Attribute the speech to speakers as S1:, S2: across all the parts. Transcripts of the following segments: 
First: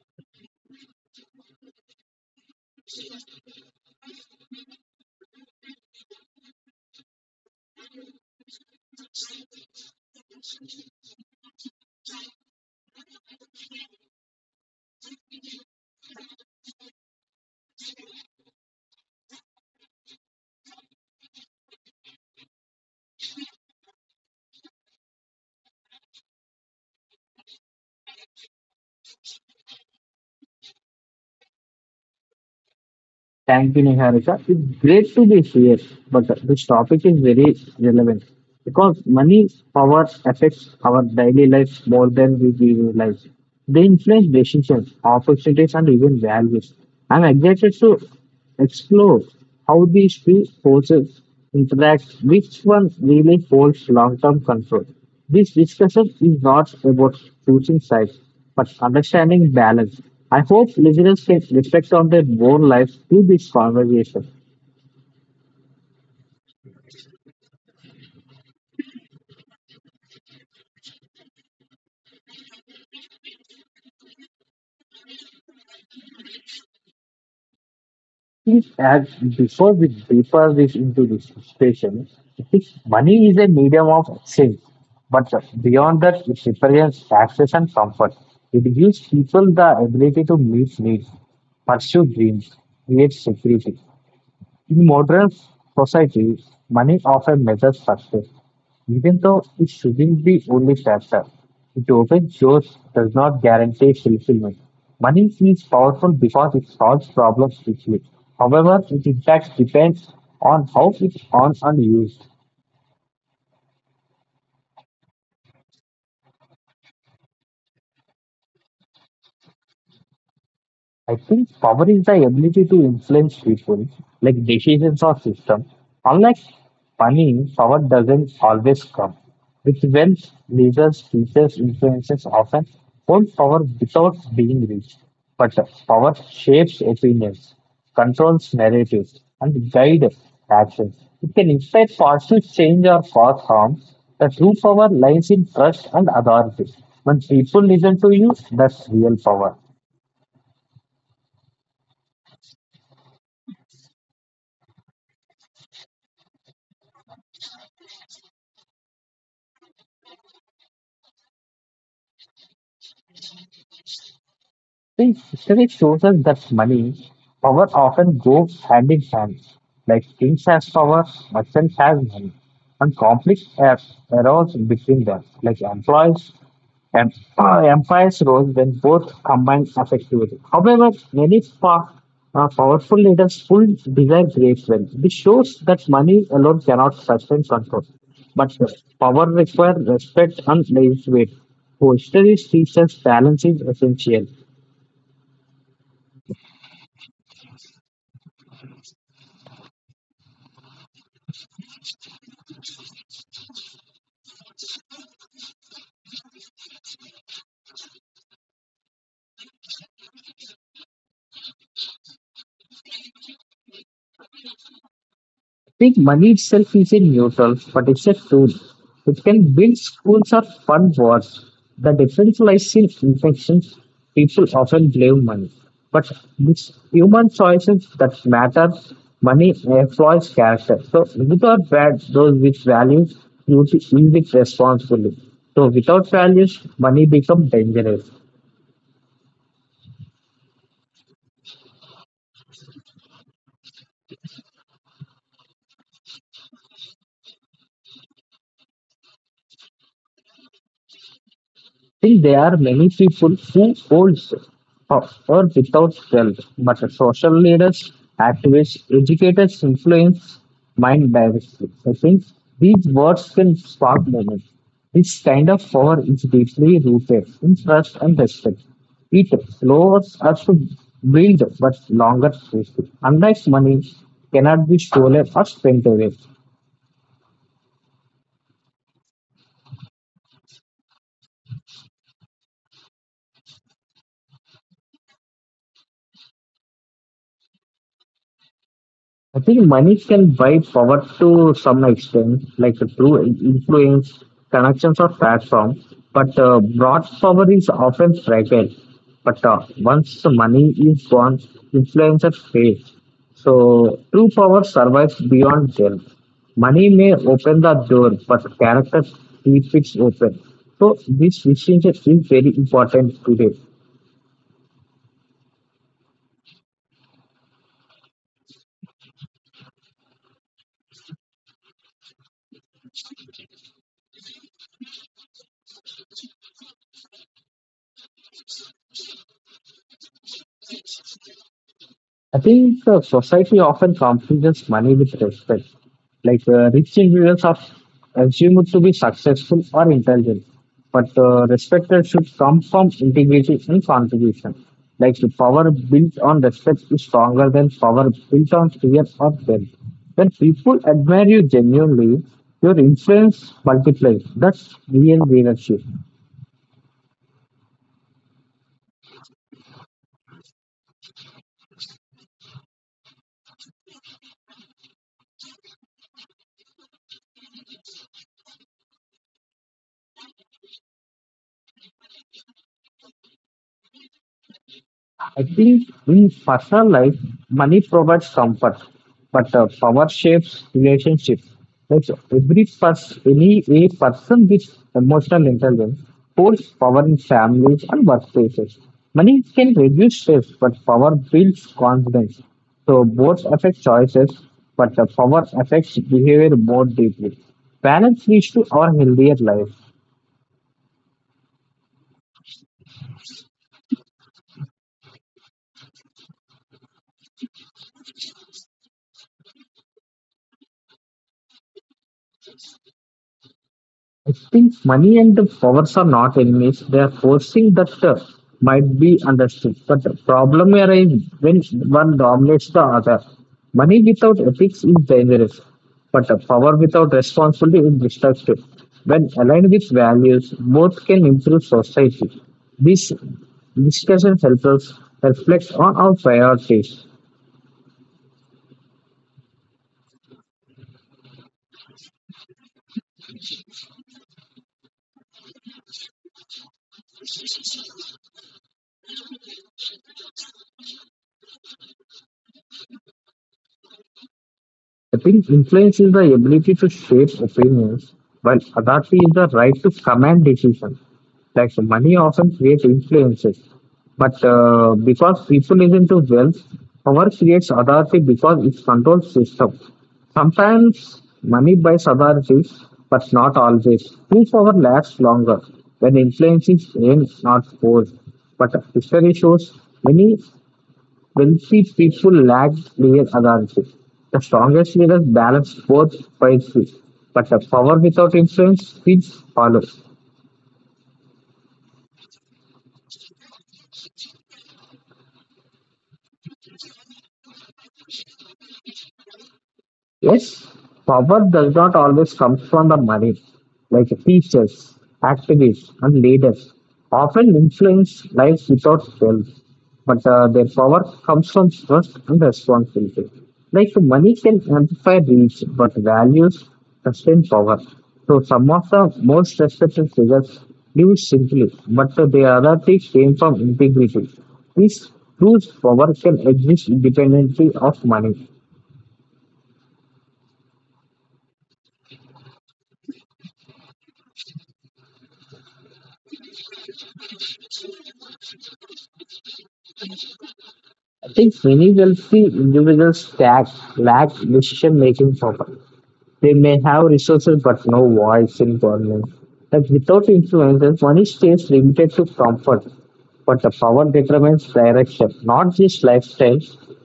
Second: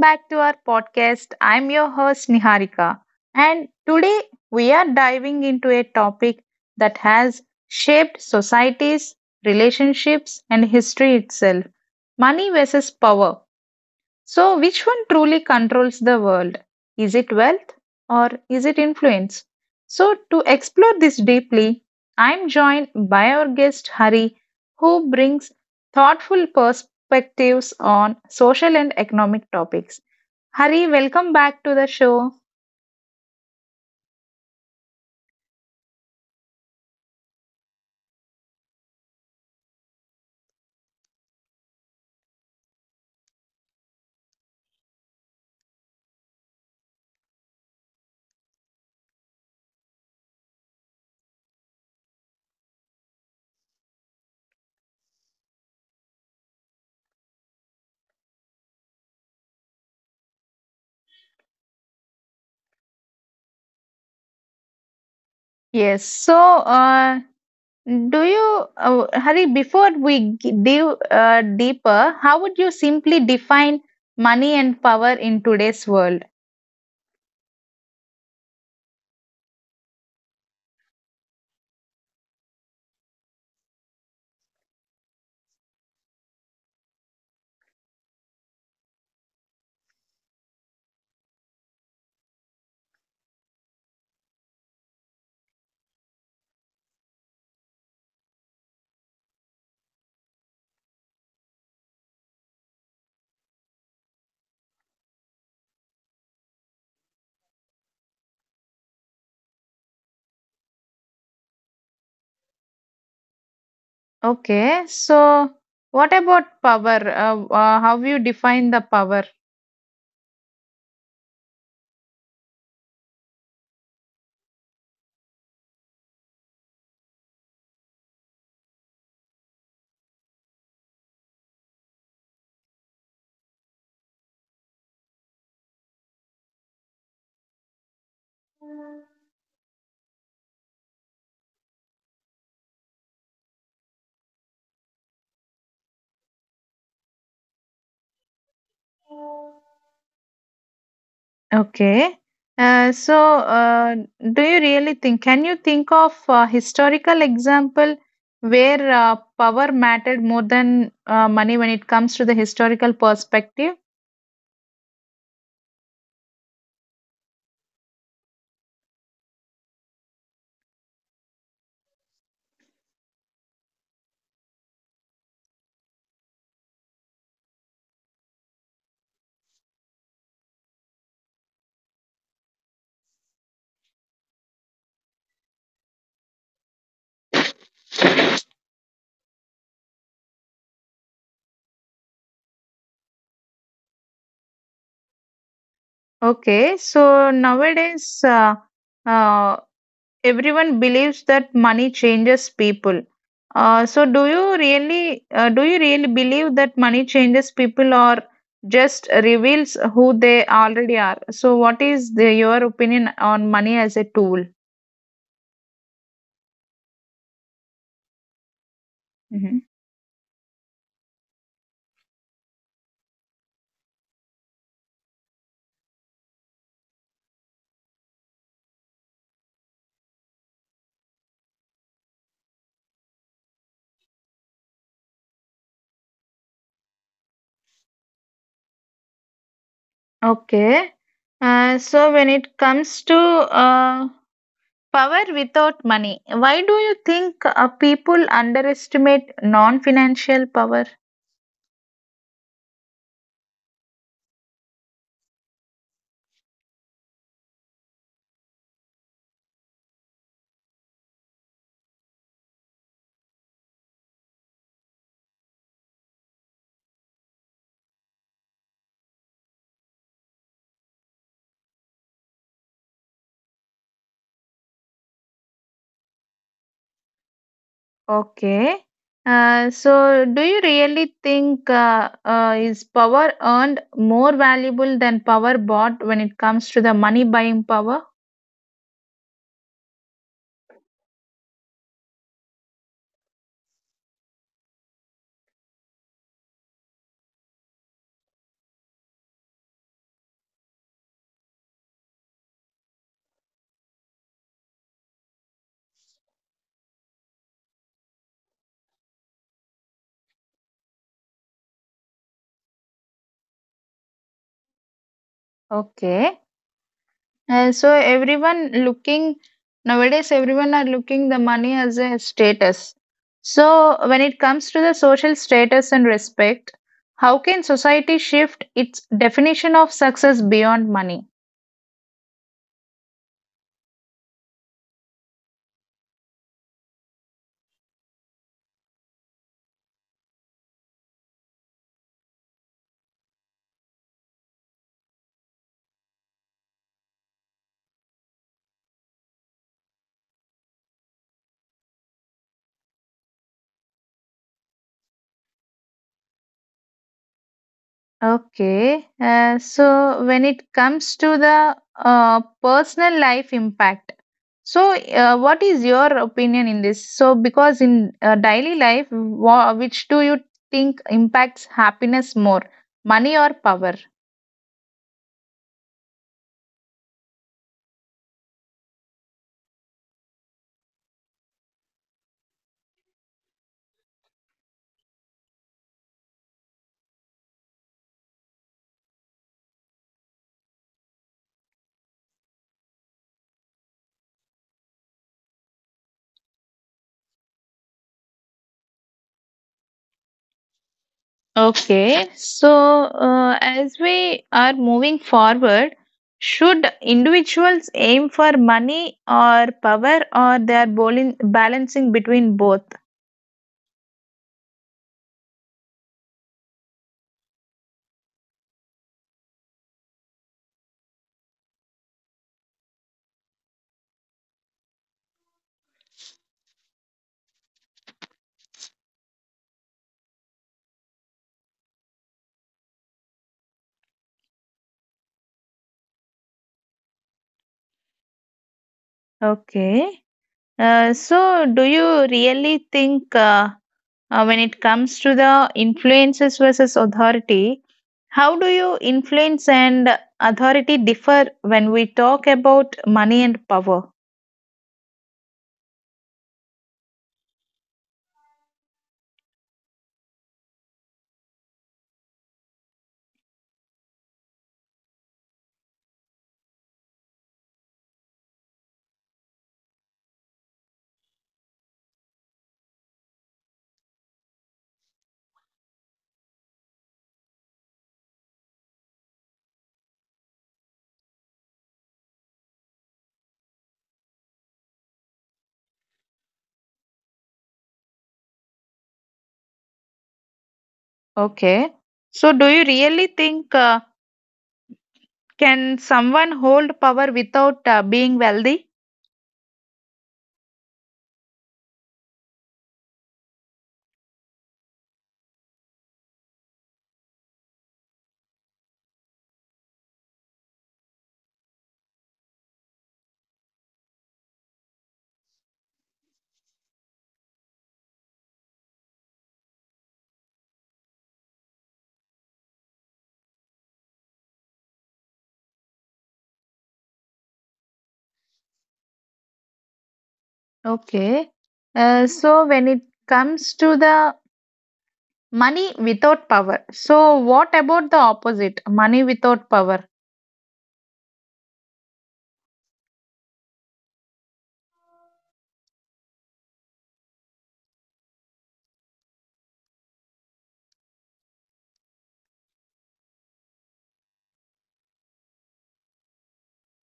S1: back to our podcast. I'm your host Niharika, and today we are diving into a topic that has shaped societies, relationships, and history itself, money versus power. So, which one truly controls the world? Is it wealth or is it influence? So, to explore this deeply, I'm joined by our guest Hari, who brings thoughtful perspectives on social and economic topics. Hari, welcome back to the show.
S2: Thank you, Niharika. It's great to be here, but this topic is very relevant because money power affects our daily lives more than we realize. They influence decisions, opportunities, and even values. I'm excited to explore how these two forces interact, which one really holds long term control. This discussion is not about choosing sides, but understanding balance. I hope listeners can reflect on their own lives through this conversation.
S1: Yes, so do you, Hari, before we dive deeper, how would you simply define money and power in today's world?
S2: Please add before we deeper this into this discussion, if money is a medium of exchange, but beyond that, it represents access and comfort. It gives people the ability to meet needs, pursue dreams, create security. In modern society, money often measures success, even though it shouldn't be only factor. It often shows does not guarantee fulfillment. Money is powerful because it solves problems quickly. However, its impact depends on how it's earned and used.
S1: Okay, so what about power? How you define the power?
S2: I think power is the ability to influence people, like decisions or system. Unlike money, power doesn't always come. With wealth, leaders, teachers, influencers often hold power without being rich. But power shapes opinions, controls narratives, and guides actions. It can inspire positive change or cause harm. The true power lies in trust and authority. When people listen to you, that's real power.
S1: Okay. Uh, so, uh, do you really think? Can you think of a historical example where power mattered more than money when it comes to the historical perspective?
S2: See, history shows us that money, power often go hand in hand. Like kings have power, merchants have money, and conflict ar- arose between them. Like employees and empires rose when both combined effectively. However, powerful leaders full desire great wealth. This shows that money alone cannot sustain control, but power requires respect and legitimate. So history teaches balance is essential.
S1: Okay, so nowadays, uh, everyone believes that money changes people. So do you really believe that money changes people or just reveals who they already are? So what is the, your opinion on money as a tool?
S2: Think money itself is a neutral, but it's a tool. It can
S1: Mhm.
S2: build schools or fund wars. The difference lies in infections. People often blame money. But it's human choices that matter. Money employs character. So good or bad, those with values, you to use it responsibly. So without values, money becomes dangerous.
S1: Okay. So when it comes to uh, power without money, why do you think people underestimate non-financial power?
S2: Still, there are many people who hold power without wealth, but social leaders, activists, educators influence mind directly. I think these words can spark movement. This kind of power is deeply rooted in trust and respect. It lowers us to build but longer safety. Unlike money, cannot be stolen or spent away.
S1: Okay. Do you really think is power earned more valuable than power bought when it comes to the money buying power?
S2: I think money can buy power to some extent, like through influence, connections, or platform. But broad power is often fragile. But once the money is gone, influence fades. So true power survives beyond wealth. Money may open the door, but character keeps it open. So this distinction is very important today.
S1: Okay. Everyone looking nowadays, everyone are looking the money as a status. So, when it comes to the social status and respect, how can society shift its definition of success beyond money?
S2: I think society often confuses money with respect. Like rich individuals are assumed to be successful or intelligent, but respect that should come from integrity and contribution. Like the power built on respect is stronger than power built on fear or wealth. When people admire you genuinely, your influence multiplies. That's real leadership.
S1: Okay, so when it comes to the personal life impact, so what is your opinion in this? So, because in daily life, which do you think impacts happiness more, money or power?
S2: I think in personal life, money provides comfort, but power shapes relationships. Like so every person, any a person with emotional intelligence holds power in families and workplaces. Money can reduce stress, but power builds confidence. So both affect choices, but the power affects behavior more deeply. Balance leads to our healthier life.
S1: Okay, so as we are moving forward, should individuals aim for money or power, or they are balancing between both?
S2: I think money and the powers are not enemies. They are forcing that might be understood. But the problem arises when one dominates the other. Money without ethics is dangerous, but power without responsibility is destructive. When aligned with values, both can improve society. This discussion helps us reflect on our priorities.
S1: Okay. Do you really think when it comes to the influences versus authority, how do you influence and authority differ when we talk about money and power?
S2: I think influence is the ability to shape opinions, while authority is the right to command decisions. Like so money often creates influences, but because people is not into wealth, power creates authority because it controls system. Sometimes money buys authority, but not always. True power lasts longer when influence is aimed, not forced. But history shows many wealthy people lack clear authority. The strongest leaders balance both wisely, but the power without influence feels hollow.
S1: Okay. So, do you really think can someone hold power without being wealthy?
S2: Yes, power does not always come from the money. Like teachers, activists, and leaders often influence lives without wealth, but their power comes from trust and responsibility. Like money can amplify reach, but values sustain power. So some of the most respected figures lived simply, but their authority came from integrity. This proves power can exist independently of money.
S1: Okay. When it comes to the money without power, so what about the opposite, money without power?
S2: I think many wealthy individuals lack decision making power. They may have resources but no voice in government. Like without influence, their money stays limited to comfort, but the power determines direction, not just lifestyle.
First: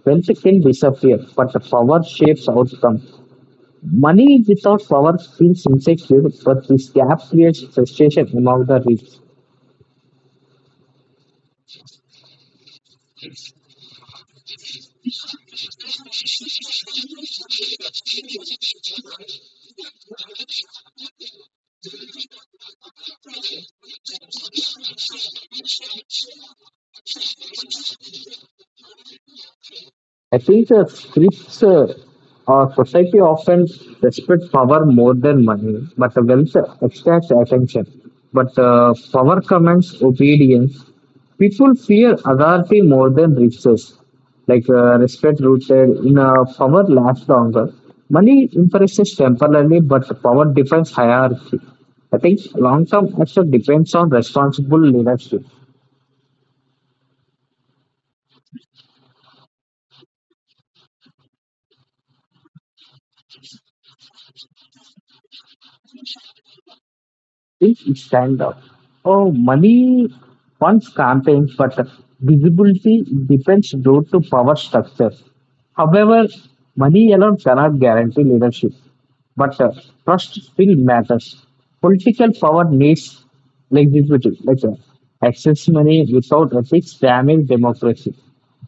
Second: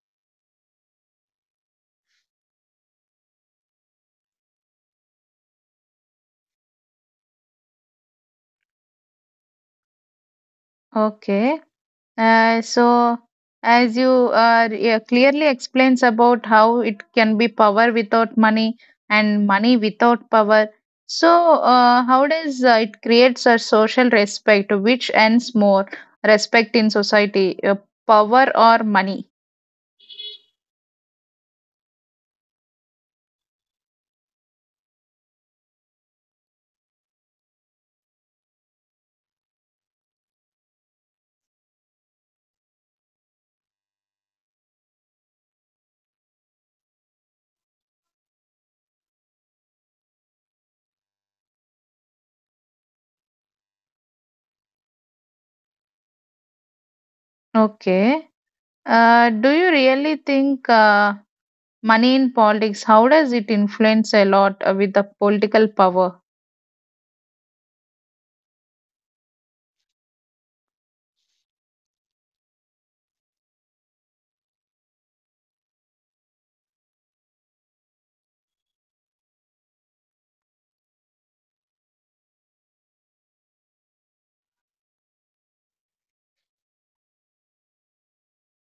S2: Wealth can disappear, but the power shapes outcome. Money without power feels insecure, but this gap creates frustration among the rich.
S1: Okay. Uh, so, as you yeah, clearly explains about how it can be power without money and money without power. So, how does it creates a social respect? Which ends more respect in society, power or money?
S2: I think the Scripts or society often respect power more than money, but the wealth extracts attention. But power commands obedience. People fear authority more than riches. Like respect rooted in power lasts longer. Money impresses temporarily, but power defines hierarchy. I think long term action depends on responsible leadership.
S1: Okay. Do you really think money in politics? How does it influence a lot with the political power?
S2: Things stand out. Oh, money funds campaigns, but visibility depends due to power structures. However, money alone cannot guarantee leadership, but trust still matters. Political power needs legislative, like excess money without ethics damage democracy.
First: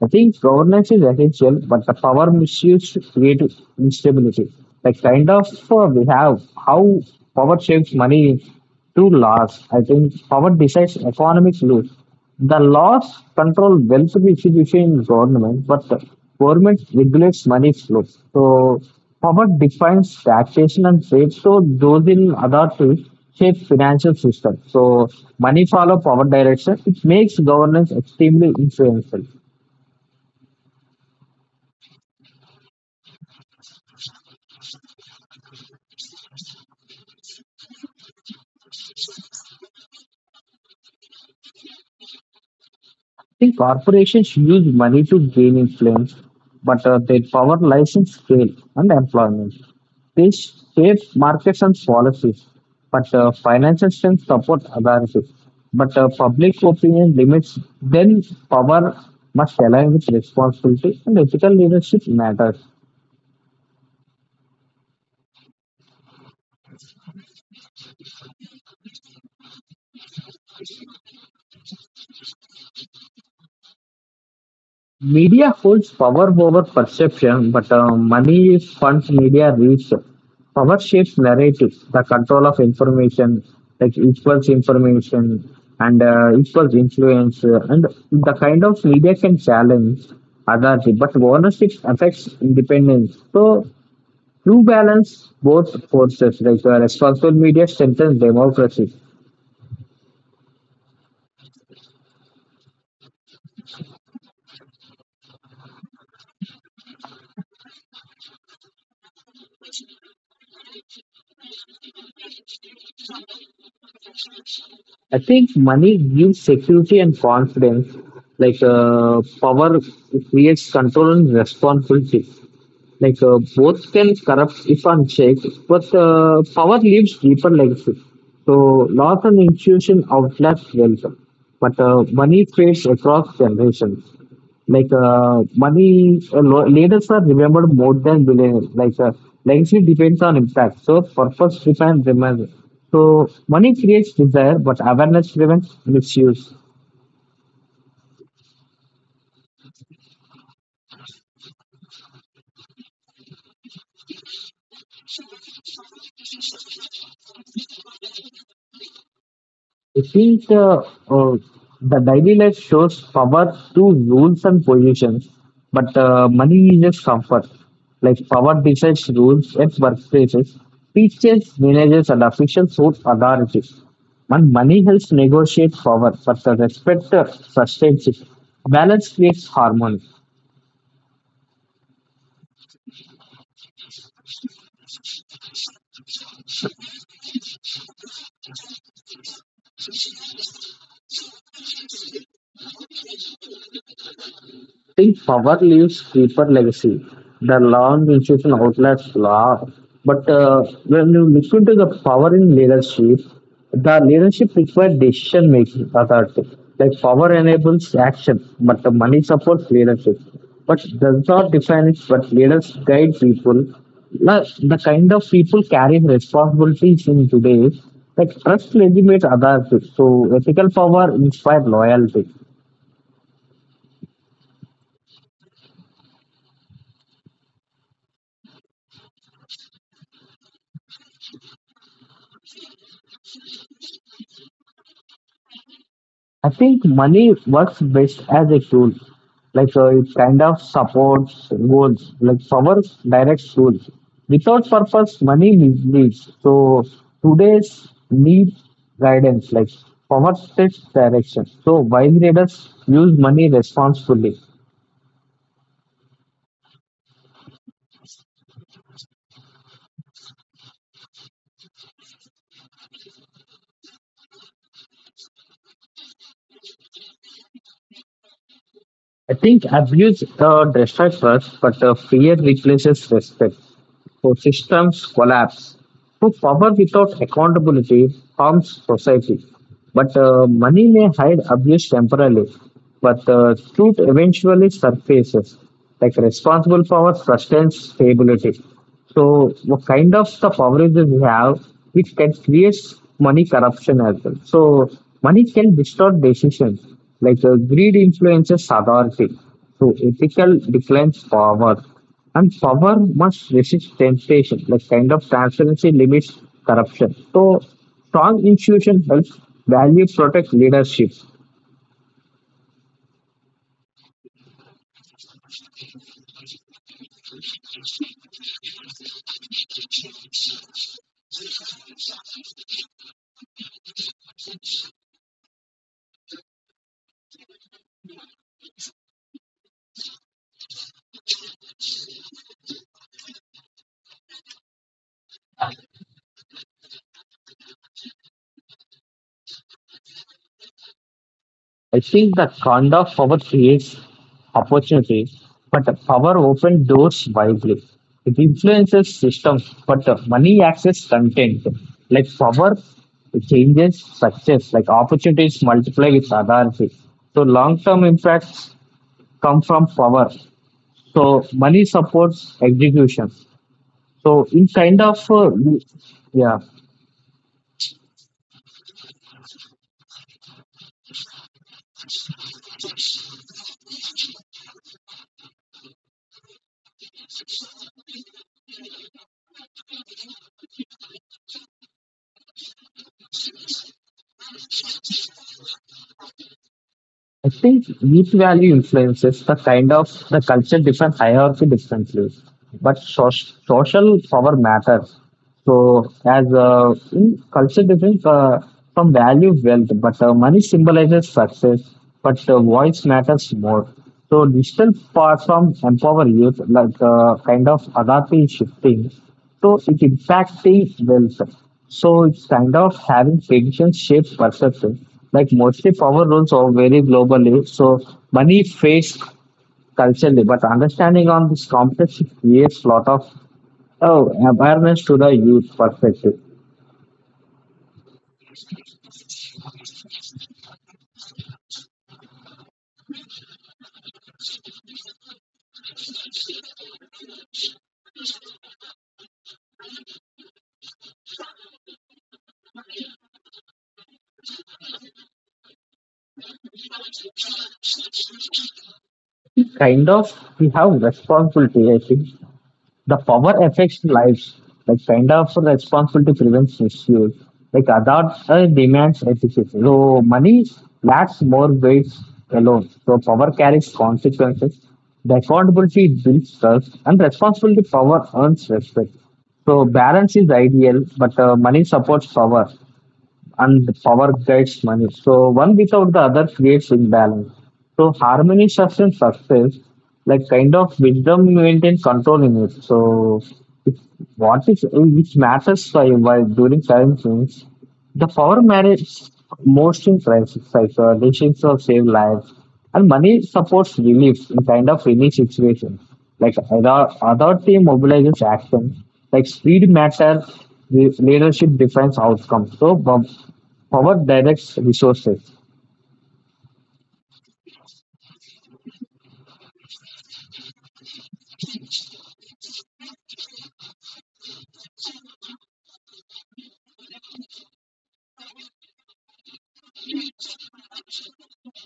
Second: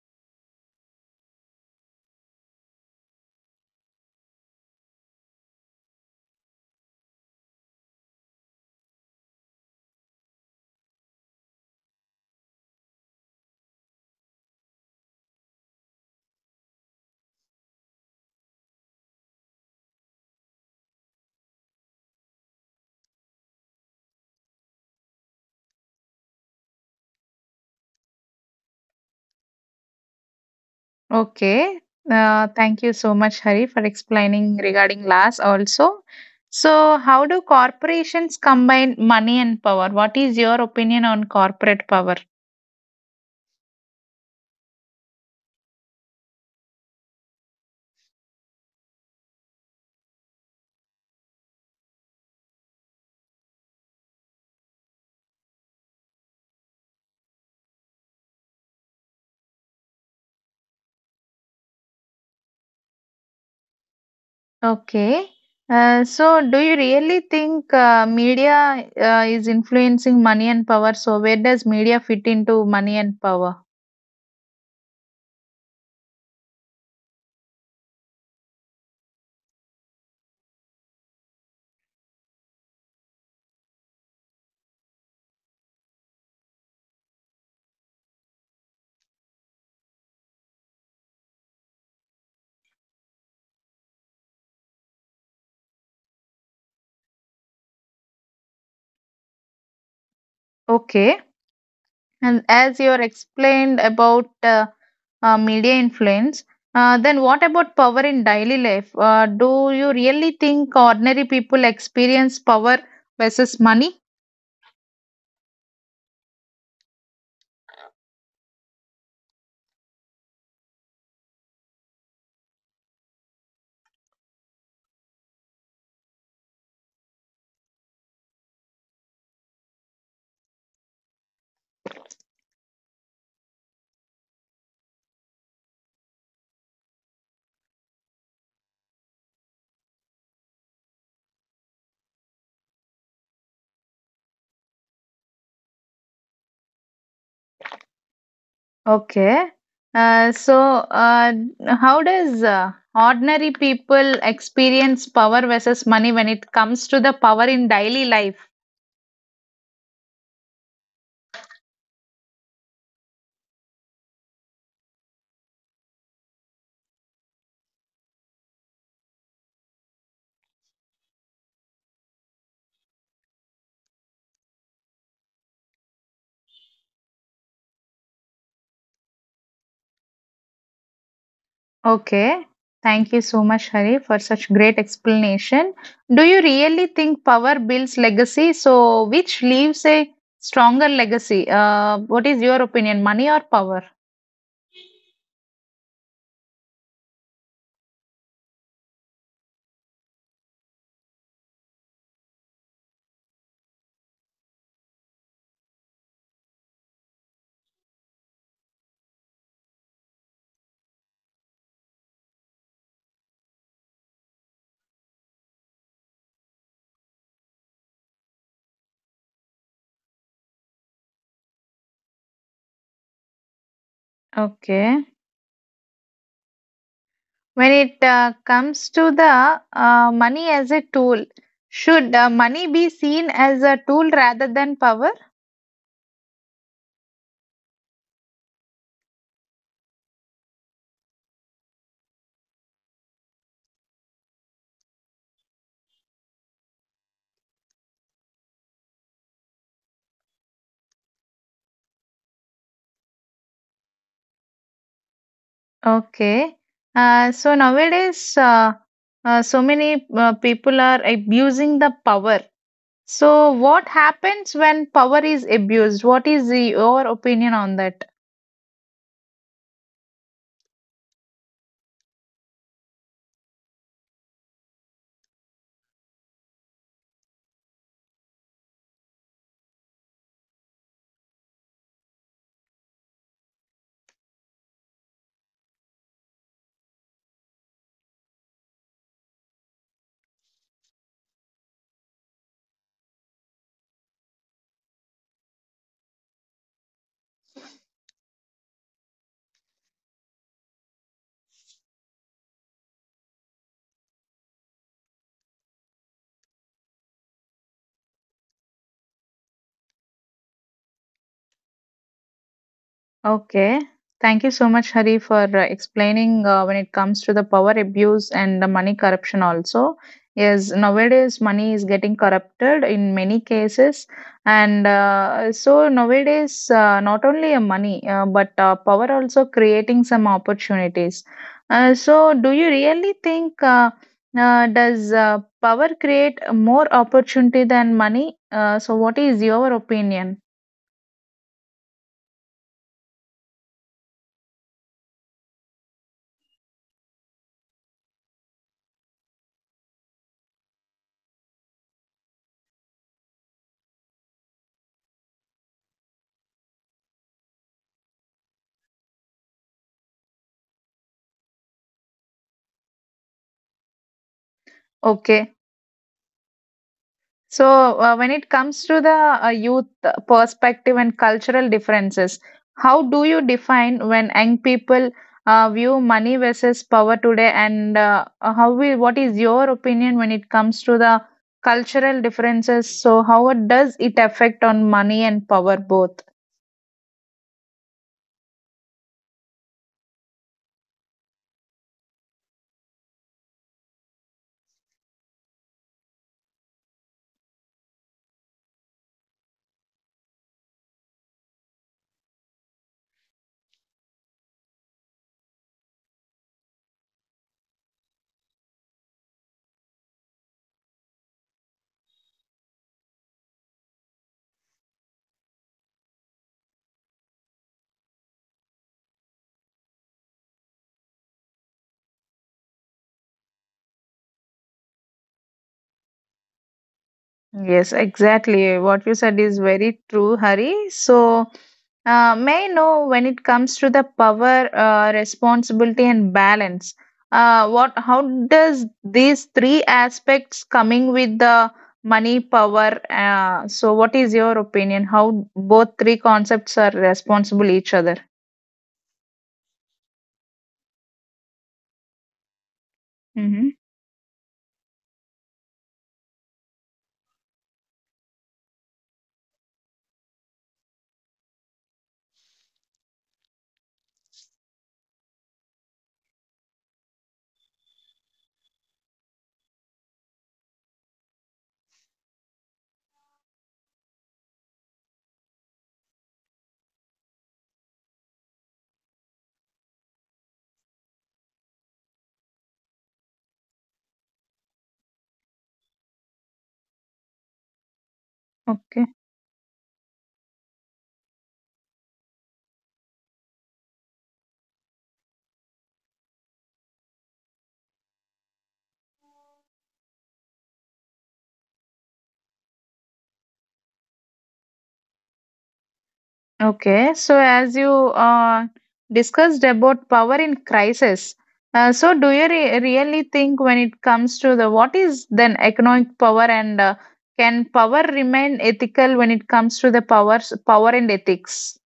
S2: I think governance is essential, but the power misuse creates instability. Like kind of we have how power shapes money to laws. I think power decides economic rules. The laws control wealth distribution in government, but the government regulates money flow. So power defines taxation and trade. So those in authority shape financial system. So money follow power direction. It makes governance extremely influential.
S1: Okay. Thank you so much, Hari, for explaining regarding LAS also. So, how do corporations combine money and power? What is your opinion on corporate power?
S2: See, corporations use money to gain influence, but their power lies in scale and employment. They shape markets and policies, but financial strength support authority. But public opinion limits, then power must align with responsibility and ethical leadership matters.
S1: Okay. Do you really think media is influencing money and power? So, where does media fit into money and power?
S2: Media holds power over perception, but money funds media reach. Power shapes narratives. The control of information, like equals information and equals influence, and the kind of media can challenge authority, but ownership affects independence. So, you balance both forces. Like responsible media strengthens democracy.
S1: Okay. And as you are explained about media influence, then what about power in daily life? Do you really think ordinary people experience power versus money?
S2: I think money gives security and confidence. Like power creates control and responsibility. Like both can corrupt if unchecked, but power leaves deeper legacy. So loss and institution outlast wealth, but money fades across generations. Like leaders are remembered more than billionaires. Like legacy depends on impact. So purpose defines remembrance. So money creates desire, but awareness prevents misuse.
S1: Okay. Uh, so, uh, how does ordinary people experience power versus money when it comes to the power in daily life?
S2: I think uh, the daily life shows power to rules and positions, but money is just comfort. Like power decides rules at workplaces, teachers, managers, and officials hold authorities. And money helps negotiate power, but the respect sustains it. Balance creates harmony.
S1: Okay. Thank you so much, Hari, for such great explanation. Do you really think power builds legacy? So, which leaves a stronger legacy? What is your opinion, money or power?
S2: Think power leaves deeper legacy. The long institution outlets law. But when you look into the power in leadership, the leadership requires decision making authority. Like power enables action, but the money supports leadership. But does not define it, but leaders guide people. Now, the kind of people carrying responsibilities in today, like trust legitimate authority. So ethical power inspires loyalty.
S1: Okay. When it comes to the money as a tool, should money be seen as a tool rather than power?
S2: I think money works best as a tool. Like it kind of supports goals, like power directs goals. Without purpose, money misleads. So today's need guidance, like power sets direction. So wise traders use money responsibly.
S1: Okay. So nowadays, so many people are abusing the power. So, what happens when power is abused? What is the, your opinion on that?
S2: I think abuse destroys trust, but fear replaces respect. So systems collapse. So power without accountability harms society. But money may hide abuse temporarily, but truth eventually surfaces. Like responsible power sustains stability. So what kind of the power that we have, which can create money corruption as well. So money can distort decisions. Like greed influences authority. So ethical declines power. And power must resist temptation, like kind of transparency limits corruption. So strong institution helps value protect leadership.
S1: Okay. Thank you so much, Hari, for explaining when it comes to the power abuse and the money corruption also. Yes, nowadays money is getting corrupted in many cases. And so nowadays, not only a money, but power also creating some opportunities. So do you really think does power create more opportunity than money? So what is your opinion?
S2: I think that kind of power creates opportunities, but the power opens doors widely. It influences systems, but the money access content. Like power changes success, like opportunities multiply with authority. So long term impacts come from power. So money supports execution. So in kind of
S1: Okay.
S2: yeah,
S1: So, when it comes to the youth perspective and cultural differences, how do you define when young people view money versus power today, and how we, what is your opinion when it comes to the cultural differences? So, does it affect on money and power both?
S2: I think each value influences the kind of the culture different hierarchy differently, but so- social power matters. So as in culture difference from value wealth, but money symbolizes success, but voice matters more. So digital platform empower youth like kind of Adati shifting. So it impacts welfare. So it's kind of having patience shape perception. Like mostly power rules are very globally. So money fades culturally, but understanding on this complex it creates lot of oh, awareness to the youth perspective.
S1: Yes, exactly. What you said is very true, Hari. So. May I know when it comes to the power, responsibility, and balance, what how does these three aspects coming with the money, power? What is your opinion? How both three concepts are responsible each other?
S2: Kind of we have responsibility, I think the power
S1: Mm-hmm.
S2: affects lives, like kind of responsibility prevents misuse. Like other demands efficiency. So money lacks more weight alone. So power carries consequences. The accountability builds trust and responsibility power earns respect. So balance is ideal, but money supports power and the power guides money. So one without the other creates imbalance. So harmony sustains success, like kind of wisdom maintains control in it. It's, what is which matters for you while during current things. The power
S1: Okay.
S2: marriage most in crisis, like decisions of save lives, and money supports relief in kind of any situation. Like other authority mobilizes action, like speed matters, the leadership defines outcomes. So power directs resources.
S1: Okay, so as you discussed about power in crisis, so do you really think when it comes to the what is then economic power and can power remain ethical when it comes to the powers power and ethics?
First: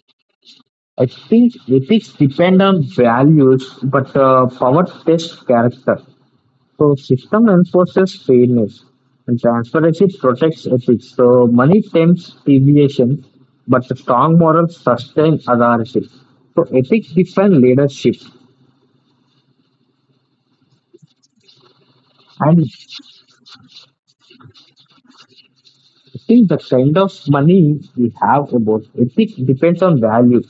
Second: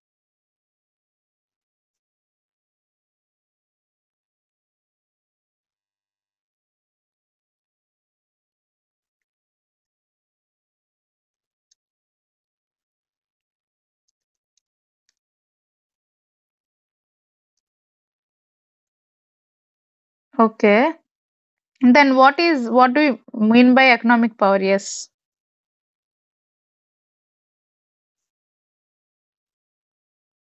S2: I think ethics depend on values, but power tests character. So system enforces fairness and transparency protects ethics. So money tempts deviation, but the strong morals sustain authority. So ethics define leadership.
S1: Okay, then what
S2: And I
S1: is what do you mean by economic power? Yes.
S2: think the kind of money we have about ethics depends on value,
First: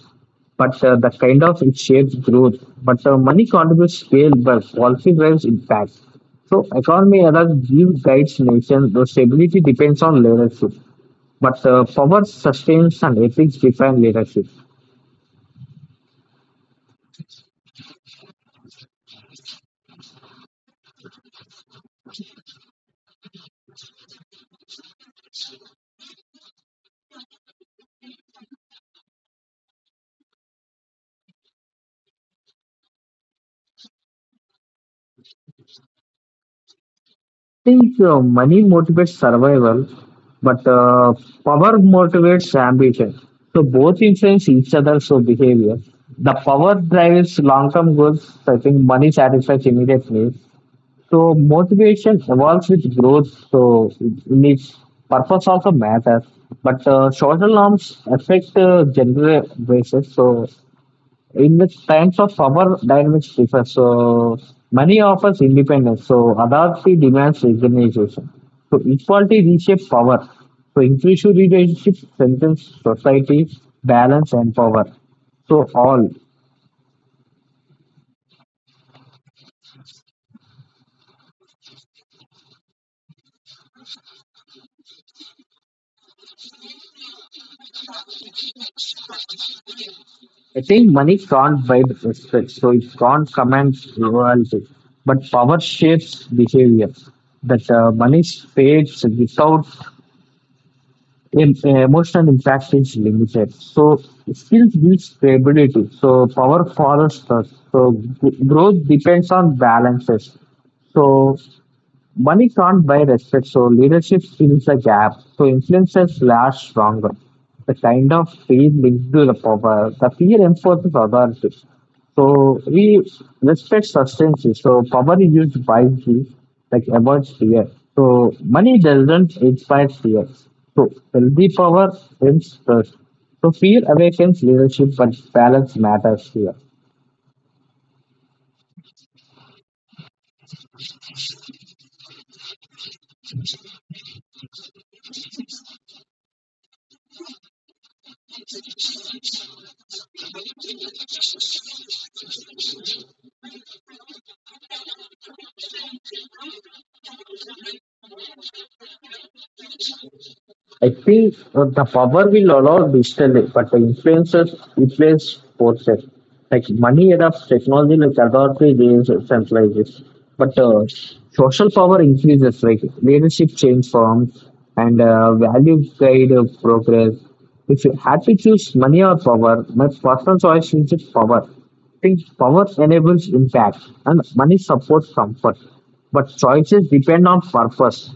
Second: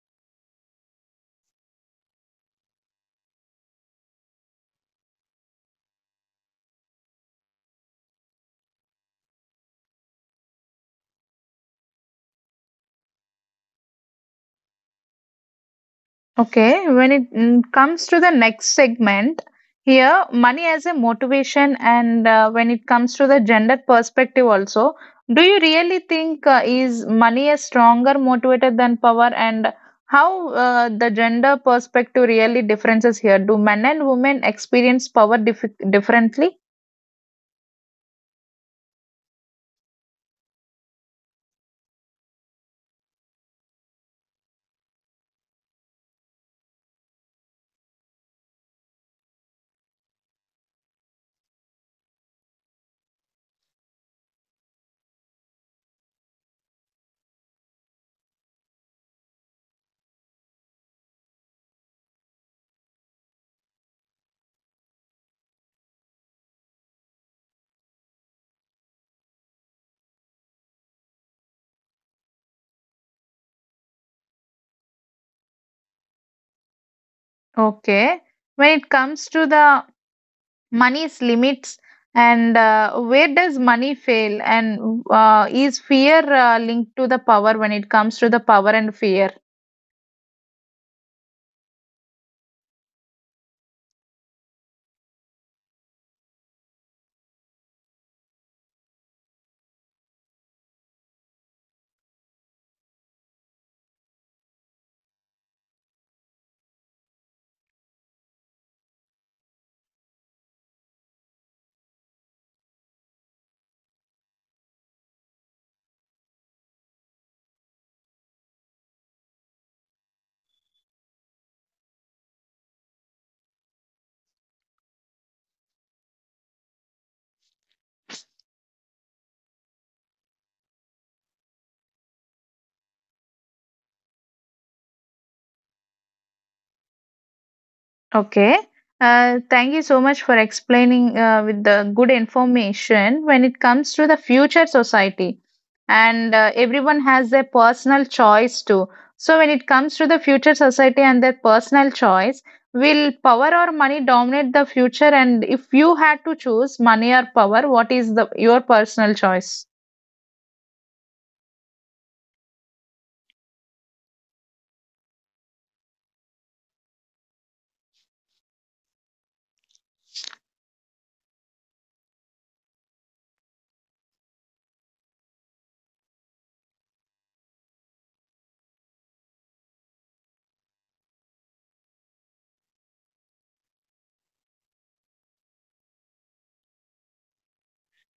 S2: but the kind of it shapes growth. But money contributes scale, but policy drives impact. So economy others give guides nation. The stability depends on leadership. But power sustains and ethics define leadership.
S1: Okay, when it comes to the next segment, here money as a motivation, and when it comes to the gender perspective, also, do you really think is money a stronger motivator than power, and how the gender perspective really differences here? Do men and women experience power differently?
S2: I think money motivates survival, but power motivates ambition. So both influence each other. So behavior. The power drives long-term goals. I think money satisfies immediate needs. So motivation evolves with growth. So it needs purpose also matters. But social norms affect general basis. So in the times of power dynamics differ. So money offers independence. So authority demands recognition. So equality reshapes power. So inclusive leadership strengthens society, balance and power. So all.
S1: Okay, when it comes to the money's limits and where does money fail and is fear linked to the power when it comes to the power and fear.
S2: I think money can't buy the respect. So it can't command loyalty. But power shapes behavior. That money fades without emotional impact is limited. So skills need stability. So power follows trust. So growth depends on balances. So money can't buy respect, so leadership fills the gap. So influencers last stronger. The kind of fear linked to the power, the fear enforces authority. So we respect substance. So power is used wisely, like avoids fear. So money doesn't inspire fear. So healthy power wins trust. So fear awakens leadership, but balance matters here.
S1: Okay. Thank you so much for explaining with the good information when it comes to the future society. And everyone has their personal choice too. So, when it comes to the future society and their personal choice, will power or money dominate the future? And if you had to choose money or power, what is the your personal choice?
S2: I think the power will allow digital, but the influencers influence forces. Like money adopts technology, like authority gains centralizes. But social power increases, like leadership change forms and value guide progress. If you had to choose money or power, my personal choice is just power think power enables impact and money supports comfort, but choices depend on purpose.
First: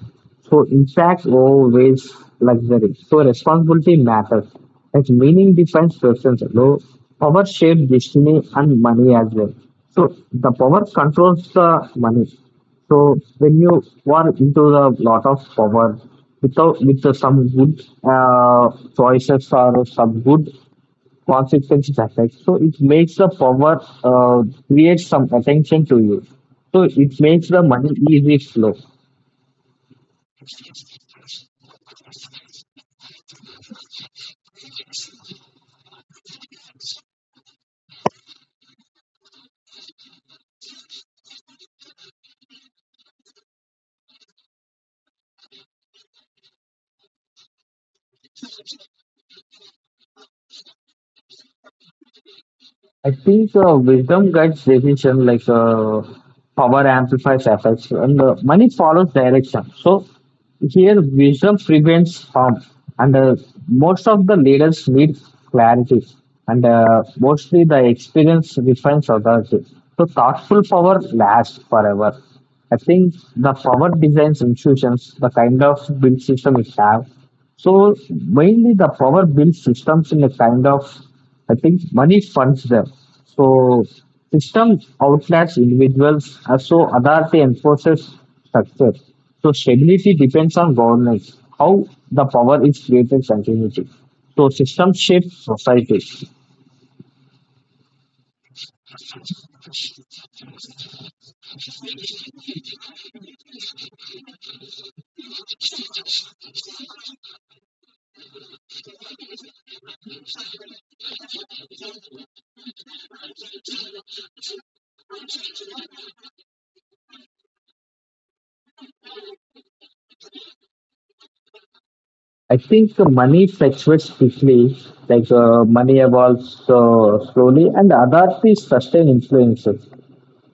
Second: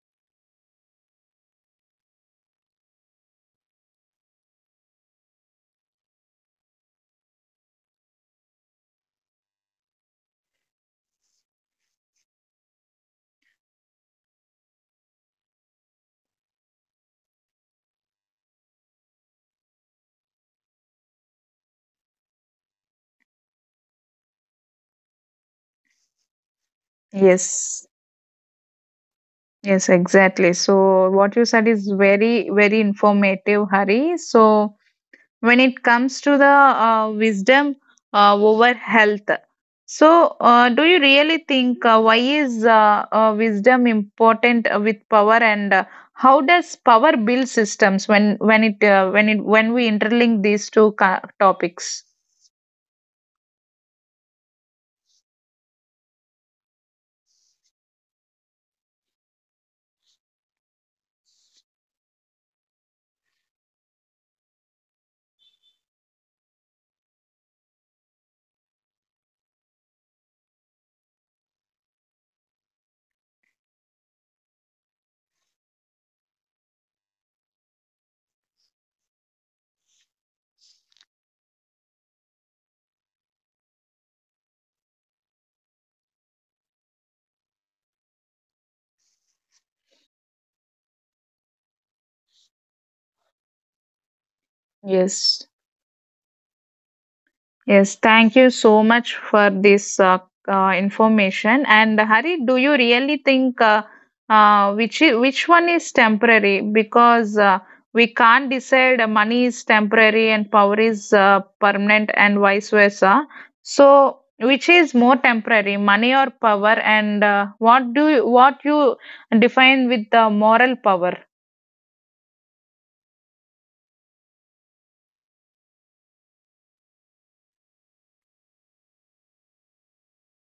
S2: So impact always luxury. So responsibility matters. Like meaning defines persons. Though power shapes destiny and money as well. So the power controls the money. So when you are into the lot of power without with some good choices or some good consequences effect. So it makes the power create some attention to you. So it makes the
S1: Yes.
S2: money easy flow.
S1: Yes, exactly. So, what you said is very, very informative, Hari. So, when it comes to the wisdom over health so do you really think why is wisdom important with power and how does power build systems when it when it when we interlink these two topics.
S2: I think wisdom guides decision, like power amplifies effects, and money follows direction. So here, wisdom prevents harm, and most of the leaders need clarity, and mostly the experience refines authority. So thoughtful power lasts forever. I think the power designs institutions, the kind of build system we have, so mainly the power builds systems in a kind of, I think money funds them. So system outlasts individuals, so authority enforces structure. So stability depends on governance, how the power is created continuity. So system shapes
S1: Yes.
S2: society.
S1: Yes, thank you so much for this information. And Hari, do you really think which which one is temporary? Because we can't decide money is temporary and power is permanent, and vice versa. So, which is more temporary, money or power? And what do you, what you define with the moral power?
S2: I think money fluctuates quickly, like money evolves slowly, and authorities sustain influences.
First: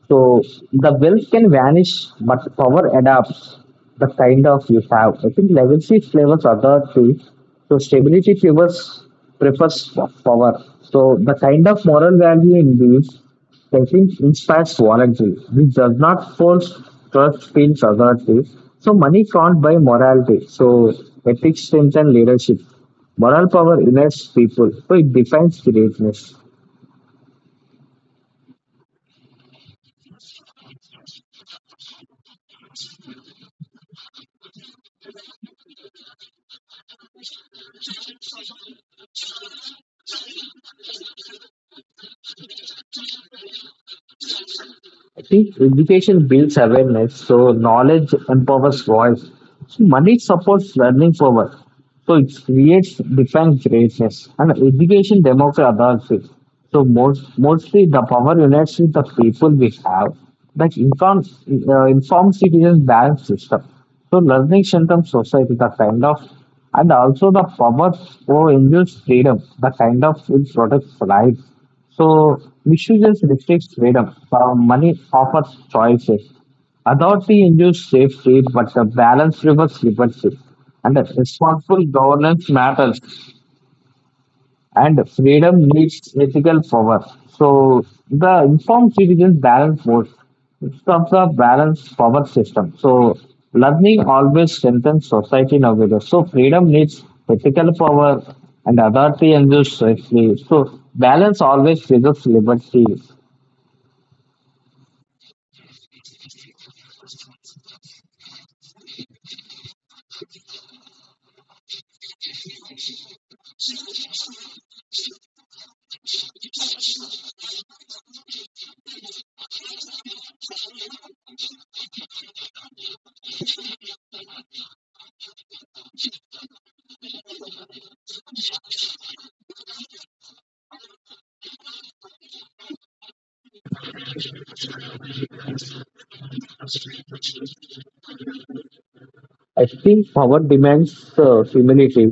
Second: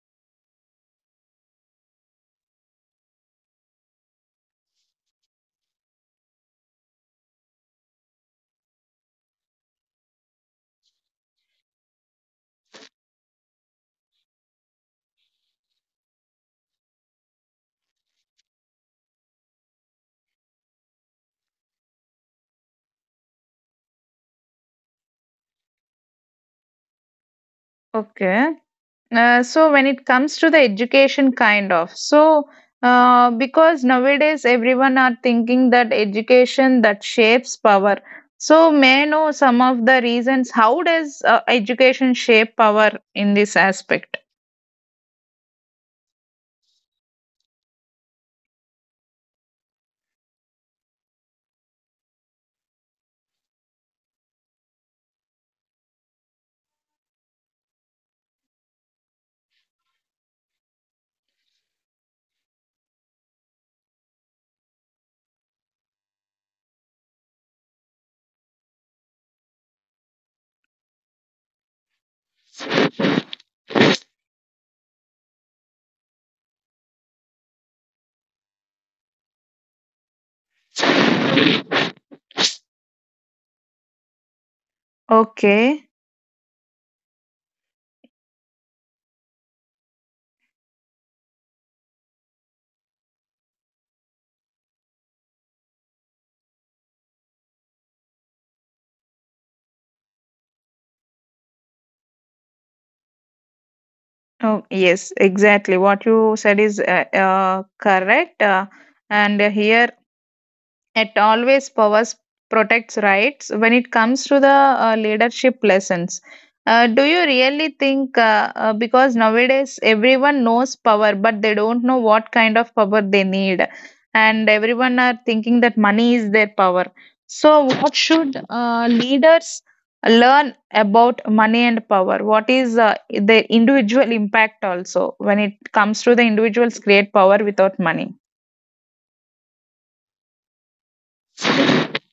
S2: So the wealth can vanish, but power adapts the kind of you have. I think legacy flavors other three. So stability flavors prefers power. So the kind of moral value in these I think inspires loyalty. This does not force trust feels authority. So money can't buy morality. So ethics strengthen leadership. Moral power unites people. So it defines greatness.
S1: Okay. So when it comes to the education kind of so because nowadays everyone are thinking that education that shapes power, so may I know some of the reasons how does education shape power in this aspect?
S2: I think education builds awareness, so knowledge empowers voice. So money supports learning forward. So it creates defines greatness. And education democracy advances. So mostly the power unites with the people we have. That informs citizens balance system. So learning strengthens society, the kind of, and also the power for induce freedom, the kind of which protects life. So misuses restricts freedom. So money offers choices. Authority ensures safety, but the balance reverses liberty. And the responsible governance matters. And freedom
S1: Okay.
S2: needs ethical power. So the informed citizens balance both. It's of the balanced power system. So learning always strengthens society nowadays. So freedom needs ethical power and authority and ensures safety. So balance always preserves liberty.
S1: Oh yes, exactly what you said is correct, and here it always powers protects rights. When it comes to the leadership lessons, do you really think because nowadays everyone knows power, but they don't know what kind of power they need, and everyone are thinking that money is their power. So, what should leaders learn about money and power? What is their individual impact also when it comes to the individuals create power without money?
S2: Extreme power demands humility,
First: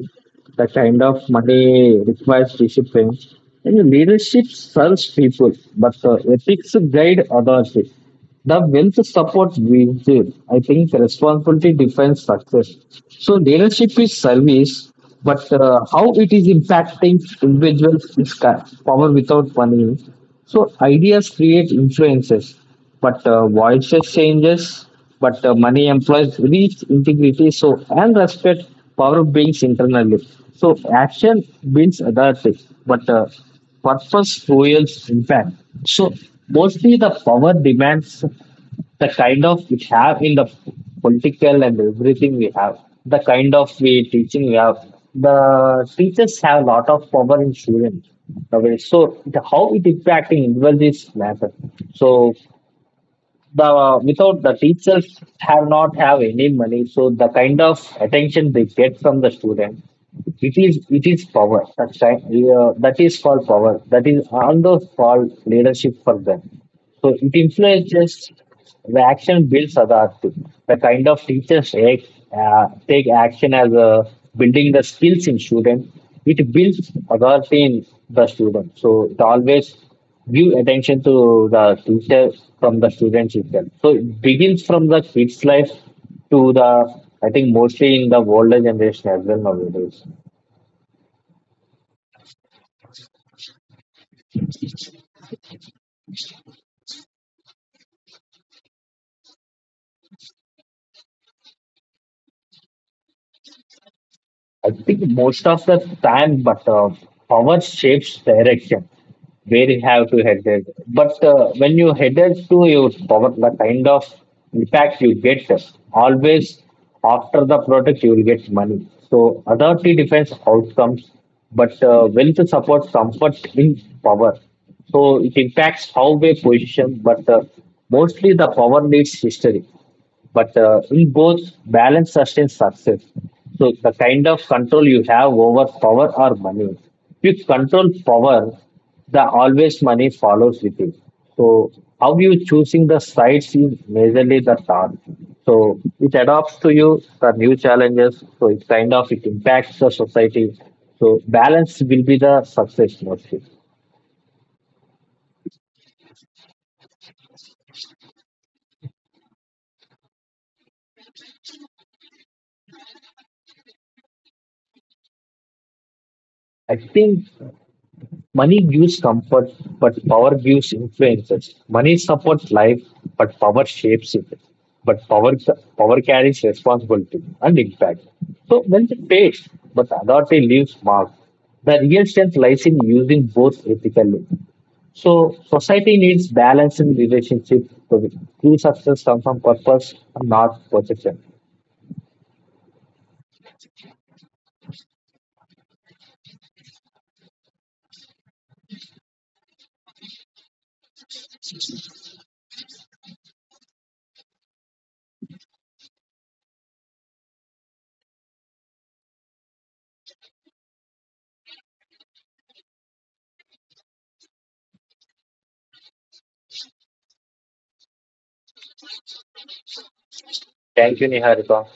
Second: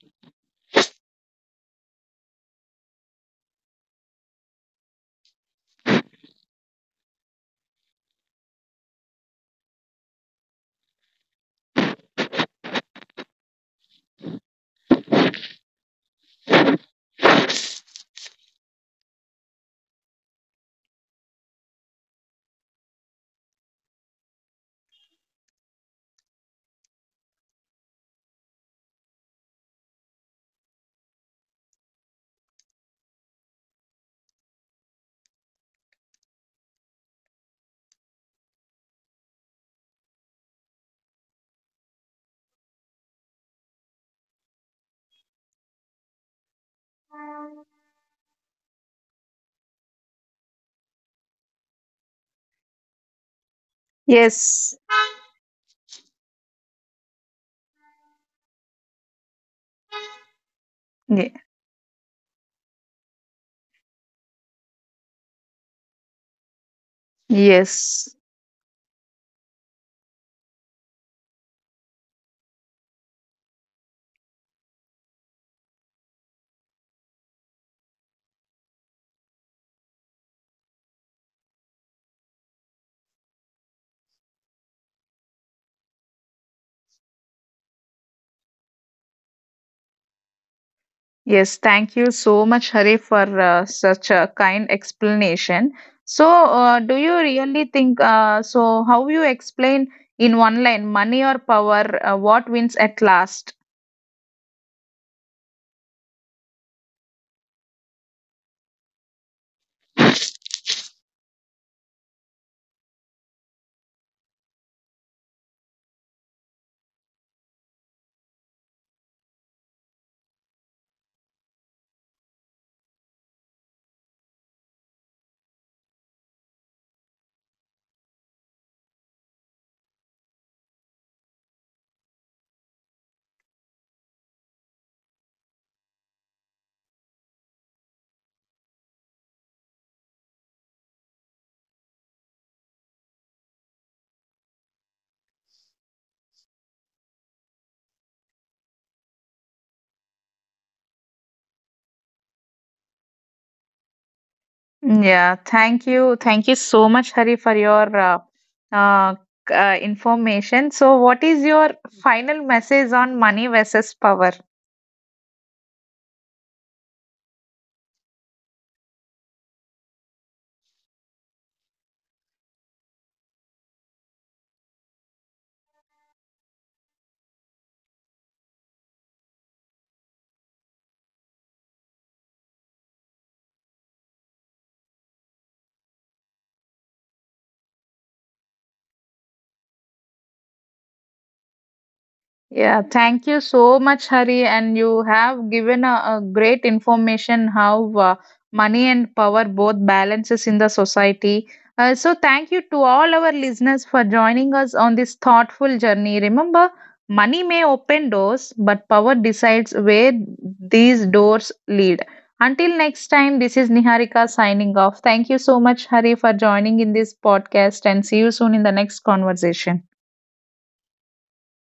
S2: the kind of money requires discipline, and leadership serves people, but ethics guide others the wealth support we did. I think responsibility defines success, so leadership is service, but how it is impacting individuals is power without money. So ideas create influences, but voices changes, but money employs reach integrity so and respect power brings internally. So action builds authority, but purpose fuels impact. So mostly the power demands the kind of we have in the political and everything we have, the kind of we teaching we have. The teachers have a lot of power in students. Okay, so the, how it impacting individuals matter. So the without the
S1: Yes.
S2: teachers have not have any money, so the kind of attention they get from the student, it is
S1: Ye-.
S2: power, that's right, that is called power, that is also called leadership for them. So it
S1: Yes.
S2: influences the action builds authority, the kind of teachers take, take action as a building the skills in student. It builds authority in the student, so it always give attention to the teacher from the students itself. So it begins from the kids' life to the, I think, mostly in the older generation as well nowadays.
S1: Yes, thank you so much, Hari, for such a kind explanation. So, do you really think so? How you explain in one line, money or power, what wins at last?
S2: I think most of the time, but power shapes direction where you have to headed. But when you headed to your power, the kind of impact you get always after the product, you will get money. So authority defines outcomes, but wealth supports comfort in power. So it impacts how we position, but mostly the power needs history, but in both balance sustains success. So the kind of control you have over power or money, if you control power, the always money follows with it. So how you choosing the sides is majorly the thought. So it adapts to you the new challenges, so it kind of it impacts the society. So balance will be the success mostly.
S1: Mm. Yeah, thank you so much, Hari, for your uh, information. So, what is your final message on money versus power?
S2: I think money gives comfort, but power gives influences. Money supports life, but power shapes it. But power carries responsibility and impact. So wealth pays, but authority leaves mark. The real strength lies in using both ethically. So society needs balance in relationship. So true success comes from purpose and not possession.
S1: Yeah, thank you so much, Hari, and you have given a great information how money and power both balances in the society. So thank you to all our listeners for joining us on this thoughtful journey. Remember, money may open doors, but power decides where these doors lead. Until next time, this is Niharika signing off. Thank you so much, Hari, for joining in this podcast, and see you soon in the next conversation.
S2: Thank you, Niharika.